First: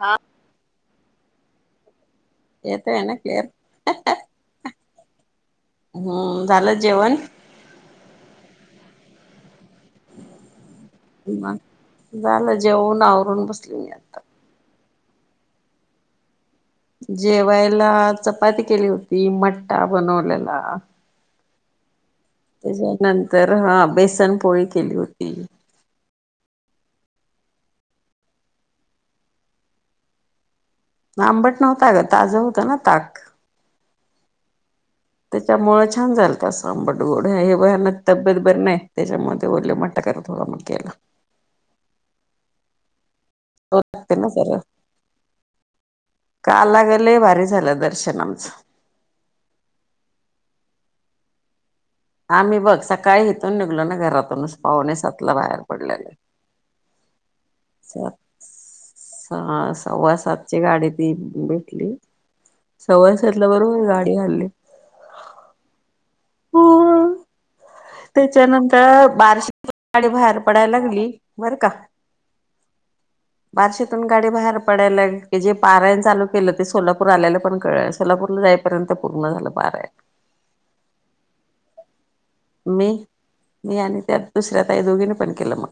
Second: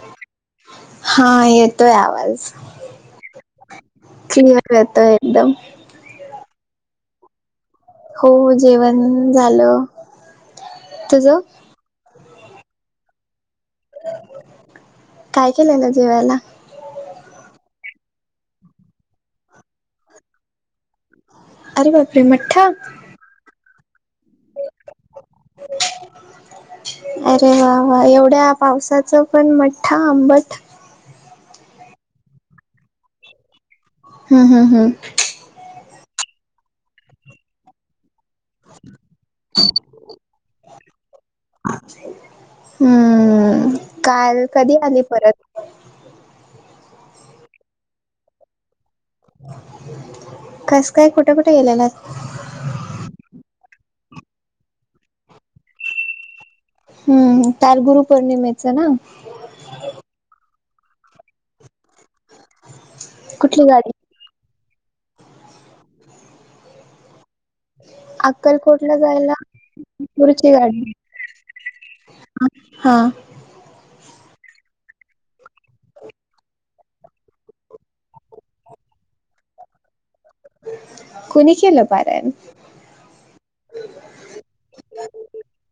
हा. हा येतोय आवाज येतोय ना क्लिअर क्लिअर येतोय एकदम. म झालं जेवणं? हो जेवण झालं. तुझं [unintelligible] झालं जेवण आवरून बसली मी. आता काय केलंय ना जेवायला? जेवायला चपाती केली होती, मट्टा बनवलेला. अरे बापरे मठ्ठा? नंतर हां बेसन पोळी केली होती. अरे वा वा एवढ्या पावसाचं पण मठ्ठा आंबट. म आंबट नव्हत ग ताजं होतं ना ताक. हम्म हम्म हम्म. त्याच्यामुळे छान झालंत अस आंबट गोड हे भयानक तब्येत बरी नाही. त्याच्यामुळ ते बोलले मठ्ठा करा थोडा मग केला. हम्म तो लागते ना काल कधी आली परत? कालला ग लय भारी झालं दर्शन आमचं कस काय, कुठे कुठे गेलेलात? आम्ही बघ सकाळी इथून निघालो ना घरातूनच पावणे सातला बाहेर पडलेलं हम्म काल गुरु पौर्णिमेच ना हा सव्वा सातची गाडी ती भेटली, सव्वा सातला बरोबर गाडी डी हलली. हो. अक्कलकोटला त्याच्यानंतर जायला बारशीतून गाडी बाहेर पडायला लागली, बर का हा हा. बारशीतून गाडी बाहेर पडायला की जे पारायण चालू केलं ते सोलापूर आल्याला पण कळल नाय. सोलापूरला जाय पर्यंत पूर्ण झालं पारायण. कुणी केलं पारायण? मी, मी आणि त्या दुसऱ्या ताई, दोघीनी पण केलं मग.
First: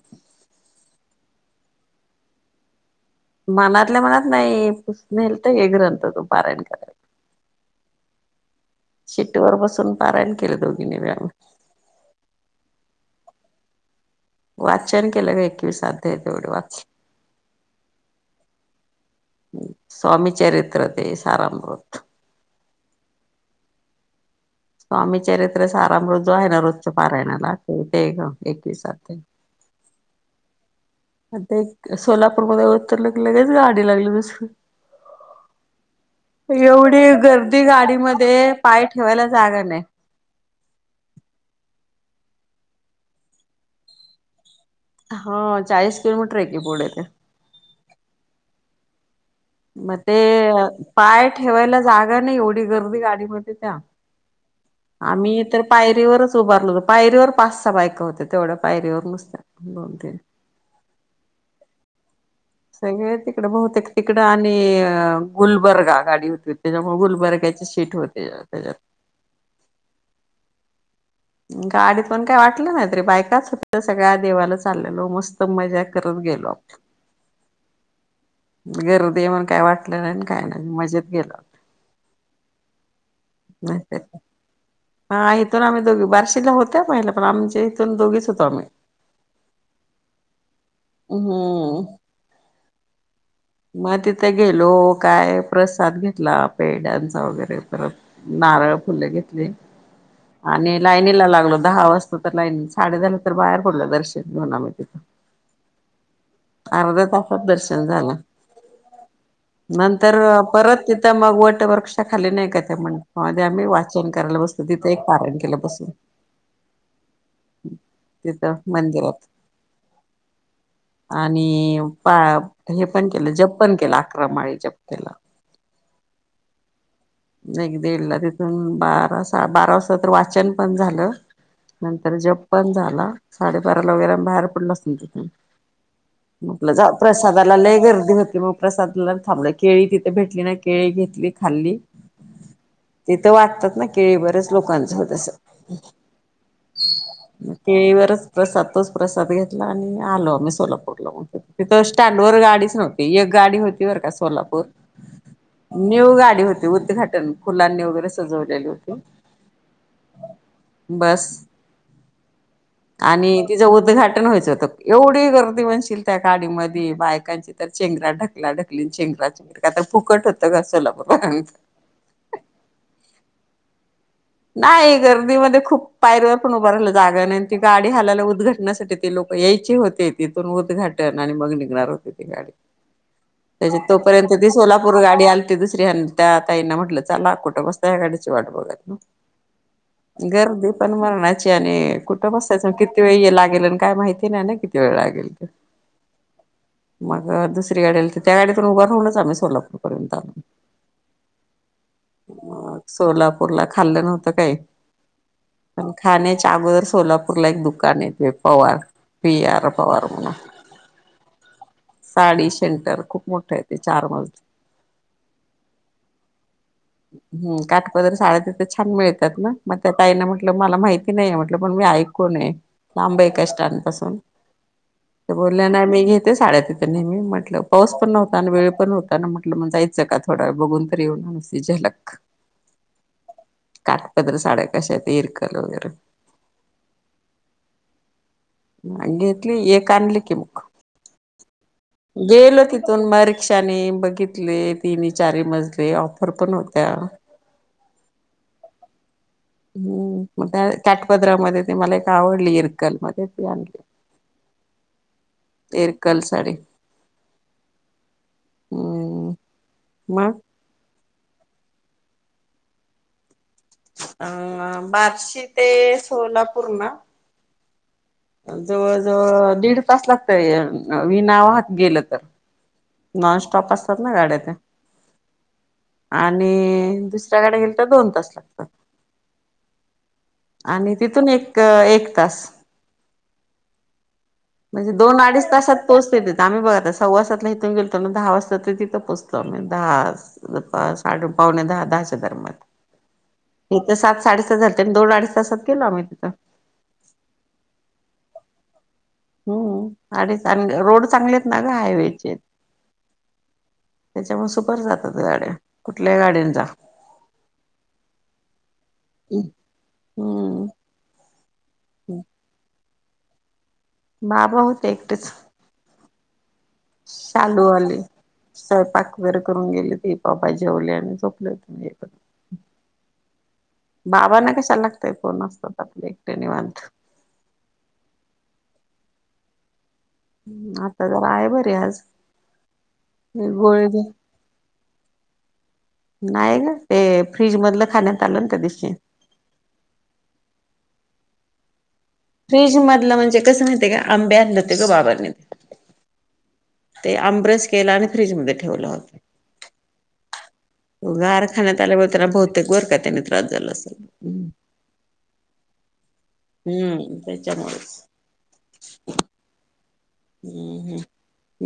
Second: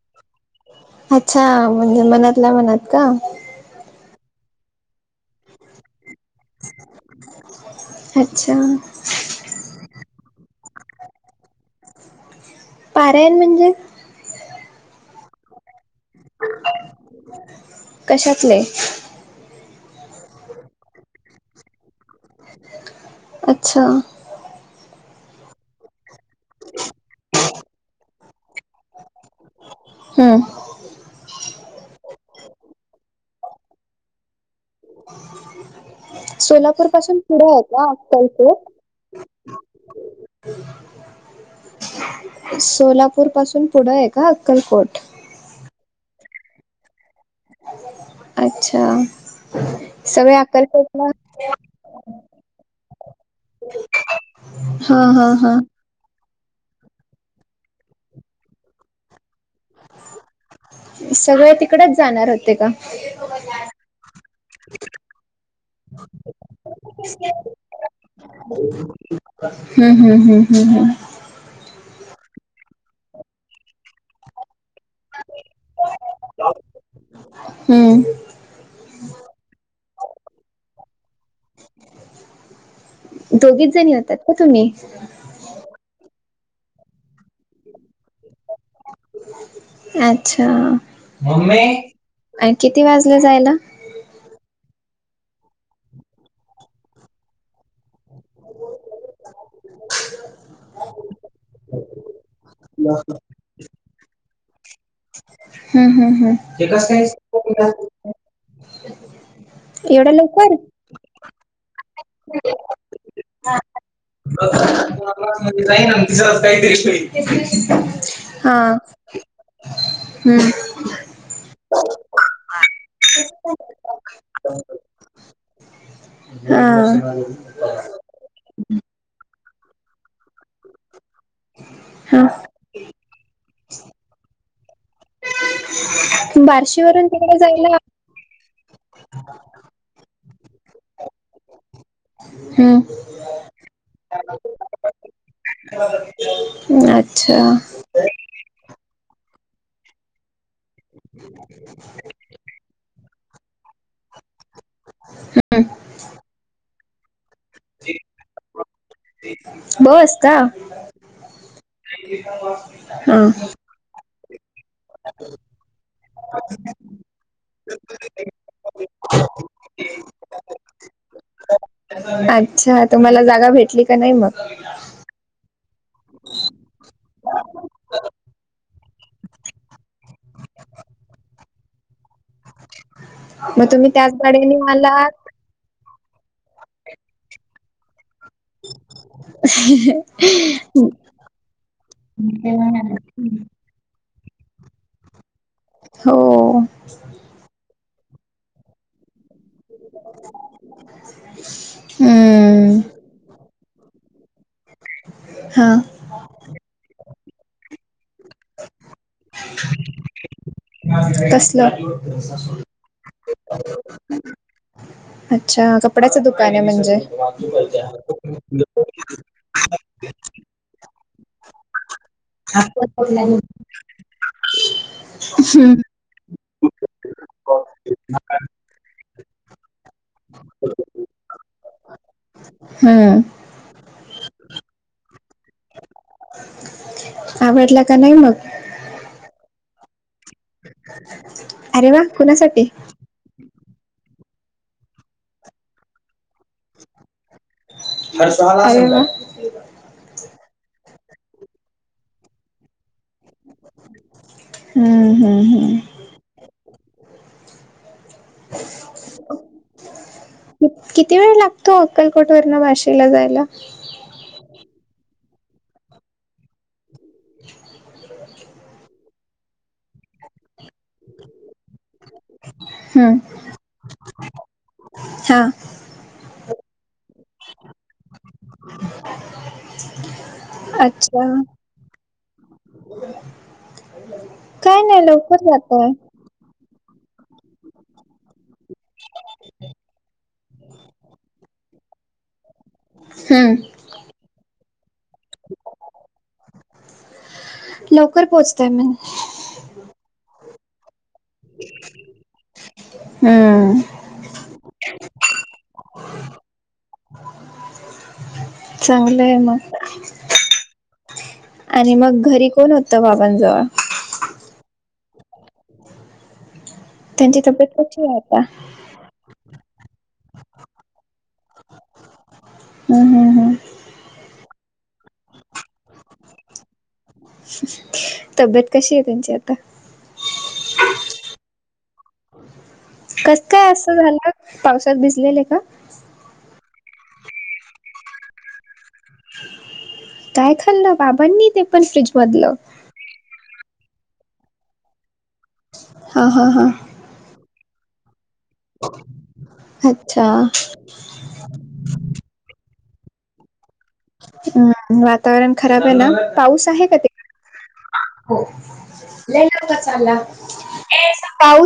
अच्छा म्हणजे मनातला मनात का. मनातल्या मनात नेलत एक [unintelligible] पारायण अच्छा सीट वर बसून पारायण केलं दोघींनी बी आम्ही. पाारायण म्हणजे? वाचन केलं ग एकवीस अध्याय तेवढे वाच कशातले स्वामी चरित्र ते सारामृत. [inaudible] अच्छा. स्वामी चरित्र सारामृतला हाय ना रोजच पारायण आहे ना, ते ते एकविस अध्याय. हम्म. आता एक सोलापूरमध्ये उतरलो की लगेच गाडी लागली दुसरी. सोलापूर एवढी पासून पुढे आहे गर्दी का गाडीमध्ये अक्कलकोट पाय ठेवायला जागा नाही. सोलापूर पासून पुढं आहे का अक्कलकोट. हा चाळीस किलोमीटर आहे की पुढे. अच्छा! मग ते सगळे अक्कलकोटला पाय ठेवायला जागा नाही एवढी गर्दी गाडीमध्ये त्या- हा हा आम्ही हा तर पायरीत बसलो. उभारलं होतो पायरीवर पाचसा बायका होत्या तेवढ्या पायरीवर नुसत्या. हे सगळ्या तिकडच जाताय. सगळे तिकड बहुतेक तिकडं आणि गुलबर्गा गाडी होती त्याच्यामुळे गुलबर्ग्याची सीट होती. ते आहे ते आहे. हम्म हम्म हम्म हम्म हम्म गाडीत पण काय वाटलं नाही तरी बायकाच होत सगळ्या देवालाच चाललेलो मस्त मजा करत गेलो. हम्म गर्दी मण काय वाटलं नाही काय नाही मजेत गेलं. दोघीच जणी होतात का तुम्ही. हा इथून आम्ही दोघी, बारशीला होत्या महिला पण आमच्या इथून दोघीच होतो आम्ही. अच्छा हम्म किती वाजले जायला? मग तिथे गेलो काय प्रसाद घेतला पेडांचा वगैरे परत, नारळ फुले घेतली. आणि लाईनी लागलो दहा वाजता तर लाईन साडे झाल्या तर बाहेर पडलं दर्शन म्ह तिथ हम्म हम्म हम्म अर्ध्या तासात दर्शन झालं. एवढ्या नंतर लवकर परत तिथं मग वट वृक्षाखाली नाही का ते म्हण म आम्ही वाट पाहिली. ्डाजाईना आणि तिसर काहीतरी होईल. [inaudible] तिथं हां मंदिरात. हम्म आणि पा हे पण केलं, जप पण केलं, अकरा माळी जप केला. हा. एक दीड ला तिथून बारा बारास तर वाचन पण झालं, नंतर हा जप पण झाला, साडेबाराला वगैरे बाहेर पडलं असेल तिथून, आपल जा बार्शीवरून तिकडे प्रसादाला जायला लय गर्दी होती मग. प्रसादला थांबल केळी तिथे भेटली नाई तिथ केळी घेतली खाल्ली. हम्म तीत वाटतात ना केळी, बरेच लोकांचं होतस. अच्छा हम्म. केळीवरच प्रसाद तोच प्रसाद घेतला आणि आलो आम्ही सोलापूरला. तिथ स्टँड वर गाडीच नव्हती, एक गाडी होती. बर का सोलापूर, न्यू गाडी होती उद्घाटन फुलांनी वगैरे सजवलेली होतं. बरं बस, हा तिचं उद्घाटन व्हायचं होत. एवढी गर्दी मनशील त्या गाडीमध्ये बायका कांची तर चेंगरा ढकला ढकली, चेंगरा चेंगरी, कातर फुकट होतं गं सोलापूर लाऽ अच्छा, तुम्हाला जागा भेटली का नाही मग? नाही, गर्दीमध्ये खूप पायरीवर पण उभं राहिलं जागा नाही, आणि ती गाडी हालायला उद्घटनासाठीऽ ते लोक यायचे होते, तिथून उद्घाटन आणि मग निघणार होते. मग त्या तुम्ही त्याच तोपर्यंत ती गाडीने सोलापूर गाडी आलात आलती त स्त्रिया त्या ताईना म्हटलं चला, कुठं बसता या गाडीची वाट बघत ना. [inaudible] गर्दी पण मरणाची, आणि कुठं बसायचं किती वेळ ये लागेल आणि काय माहिती नाही ना कित वेळ [unintelligible] हो. मग दुसरी गाडी आली त त्या गाडीतून उभा राहून च आम्ही कोल्हापूर पर्यंत, [unintelligible] मग हम्म सोलापूरला खाल्लं नव्हतं काय? हा. खाण्याच्या अगोदर सोलापूरला एक दुकान येतय पवार, पी आर पवार म्हणुन. तसलं. सेंटर खूप मोठं आहे ते चार मजली अच्छा, कपड्याचं दुकान आहे म्हणजे. [unintelligible] साड्या तिथे छान मिळतात ना, मग त्या ताईना म्हटलं मला माहिती नाही हाय म्हटल पण मी ऐ कोण आहे? लांब आहे का स्टॅन्डपासून, त्या बोलल्या हम्म, नाही मी घेते साड्या ति नेहमी म्हटलं पाऊस पण नव्हता आणि वेळ पण होता ना, म्हटलं मग जायचं का थोडा बघून तरी येऊन नूसती झलक. हम्म. काटपदर साड्या कशात ते इरक [unintelligible] आवडला का नाही मग? घेतली एक आणली की मग, अरे वा गेलो कुणासाठी तिथून मर कक्षाने बघितले, तीनी चारी मजले ऑफर पण होत्या. अरे वा. हम्, [unintelligible] त्या कॅटपदरामध्ये ते मला एक आवडली इरकल मध्ये. [unintelligible] हम्म, हम्म. ते इरकल साडी. हम, मग. किती वेळ लागतो अक्कलकोटवरन वाशिला जायला? अ बार्शी ते सोलापूर ना. [inaudible] जवळ जवळ दीड तास लागतय. वि नावहात गेलं तर, हम्म. नॉनस्टॉप असतात ना गाड्या त्या. हा आणि दुसऱ्या गाड्या गेल तर दोन तास लागतात. आणि अच्छा तिथून एक एक तास. [inaudible] म्हणजे दोन लवकर अडीच तासात जातोय पोहचतय तिथं, आम्ही बघा आता सव्वा सातला इथून गेल पण दहा वाजता ते तिथं पोचतो आम्ही दहा [unintelligible] पावणे दहा [unintelligible] दरम्यान. हम्म इथं सात साडेसात झालतेत दोन अडीच तासात गेलो आम्ही तिथं. लवकर पोहोचताय मग. हम्म आणि चांग रोड चांगलेत ना गं हायवेचे. हम्म त्याच्यामुळे सुपर जातात गाड्या कुठल्याही गाडीन जा. चांगलं आहे मग. हम्म. आणि मग घरी कोण होत बाबांजवळ. बाबा होते एकटेच. त्यांची सालू तब्येत आले, कशी आहे आता स्वयपाक. वरी करून गेली होती पापाई जेवले आणि झोपलेत [unintelligible] हम्म हम. बाबांना कशाला लागतय फोन असतात आपले एकटे निवांत.. [inaudible] तब्येत कशी आहे तुमची आता. हम्म आता जरा आहे बरी आज. कस काय गोळे असं घे झालं, पावसात भिजलेले का? नाही ना, ते फ्रीज मधलं खाण्यात आलं ना त्या दिवशी काय खाल्ल बाबांनी ते पण फ्रीज मधलं. फ्रीज मधलं म्हणजे कसं माहिते का आंबे आणले होते गं बाबांनी. हा हा हा. ते आमरस केलं आणि फ्रीजमध्ये ठेवलं होत. अच्छा! गार खाण्यात आल्यामुळे त्यांना बहुतेक बर का त्याने त्रास झाला असेल. हम्म वातावरण खराब आहे ना, पाऊस आहे का हम्म तिकडे? त्याच्यामुळेच हो, लई दंगा चालला हम्म हम्म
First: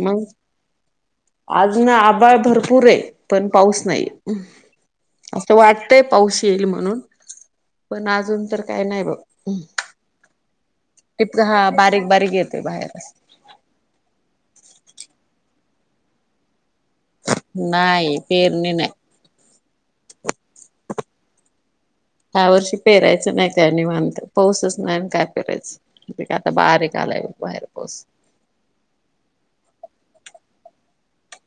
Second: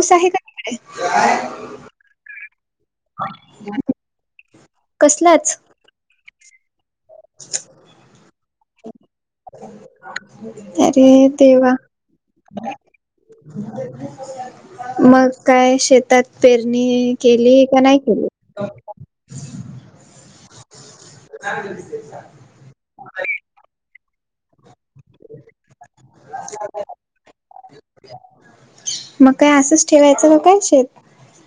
मग आज ना आभाळ भरपूर आहे पण पाऊस नाहीे, असं कसलाच वाट- -तय पाऊस येईल म्हणून पण अजून तर काय नाही बघ अरे टिपका हा देवा बारीक बारीक येतोय बाहेर? मग काय शेतात पेरणी केलीये का नाही केली. पेरणी नाही [inaudible] ह्या वर्षी पेरायचं नाही. त्याने निवांत पाऊसच नाही काय पेरायचं, आता बारीक आलाय बघ बाहेर पाऊस. मग काय असंच ठेवायचं का काय शेत?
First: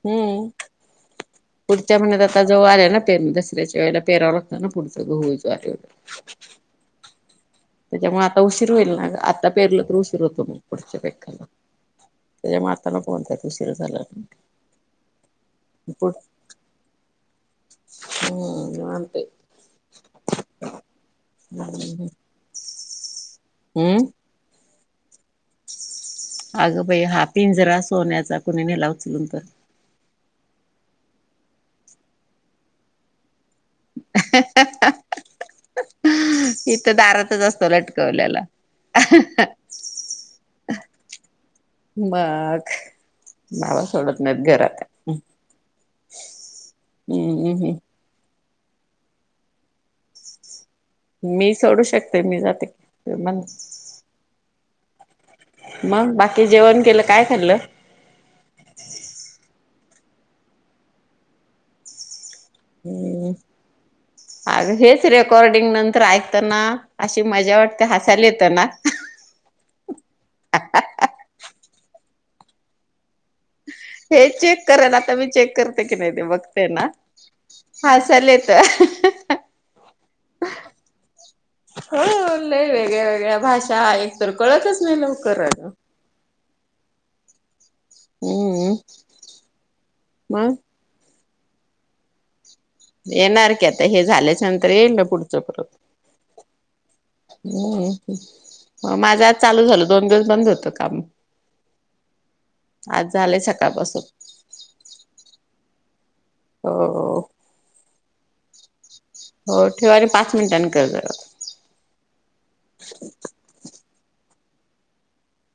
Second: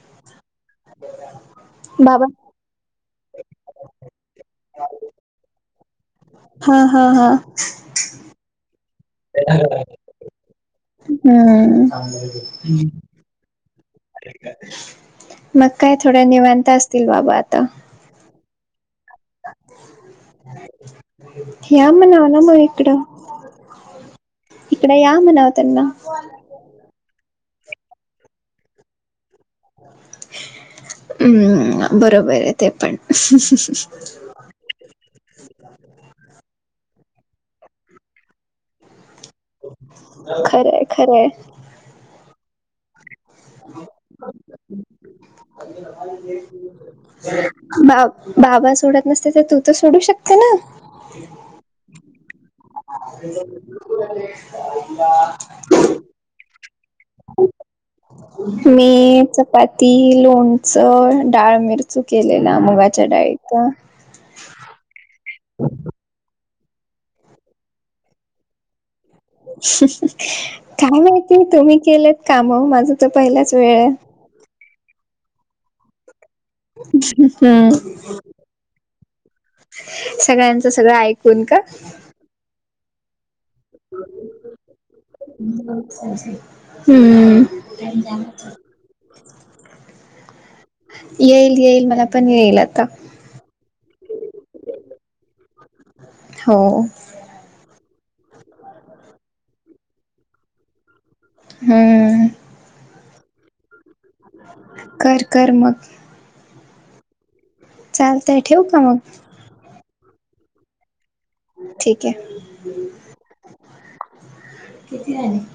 हम्म. [inaudible] पुढच्या म्हण्यात बाबा आता जवळ आली ना पेरणी दसऱ्याच्या वेळेला पेराव लागत ना पुढचा गहू ज्वारी आ हा हा हा. त्याच्यामुळ आता उशीर होईल ना आत्ता पेरलं तर उशीर होतो मग पुढच्या पिकाला हम्म त्याच्या म आता नको. म्हणून तर उशीर झाल? मग काय थोड्या निवांत असतील बाबा आता? हं निवांत आहे? या म्हणावं ना मग इकडं. हम्म. इंकडे या म्हणाव त्यांना. अग्गबाई हा पिंजरा सोन्याचा कुणी नेला उचलून तर हम्म बरोबर आहे ते पण [unintelligible] ह हं हं हं इथं दारातच असतो लटकवलेला. खरंय खरंय. मग. बाबा सोडत नाहीत घरात हम्म हम्म हम्म. बा बाबा सोडत नसते तर तू तर सोडू शकते ना? मी सोडू शकते मी जात पुराले मंग बाकी जेवण केलं काय खाल्लं. मी चपाती लोणचं डाळ मिरची चूरा, केलेला मुगाच्या डाळीचा अरे हेच रेकॉर्डिंग नंतर ऐकताना. अशी मजा वाटते हसायला येतं ना काय माहिती तुम्ही केलेत काम माझं तर पहिलाच वेळ आहे. हे चेक कराना आता मी चेक करते की नाही ते बघ ते ना हम्म. हसायला येत. सगळ्यांचं सगळं ऐकून का. हो लय वेगळ्या वेगळ्या भाषा एकतर कळतच नाही लवकर. हम्म मग हु येईल येईल मला पण, येईल आत्ता. येणार की आता हे झाल्याच्या नंतर येईल ना पुढच परत हो माझं आज चालू झालं दोन दिवस बंद होतं काम. हं. आज झालेय सकाळपासून कर कर, मग हो हो चालतय ठेऊ का मग. हो ठेवा की पाच मिनिटांनी कर जरा ठीक आहे किती राहिले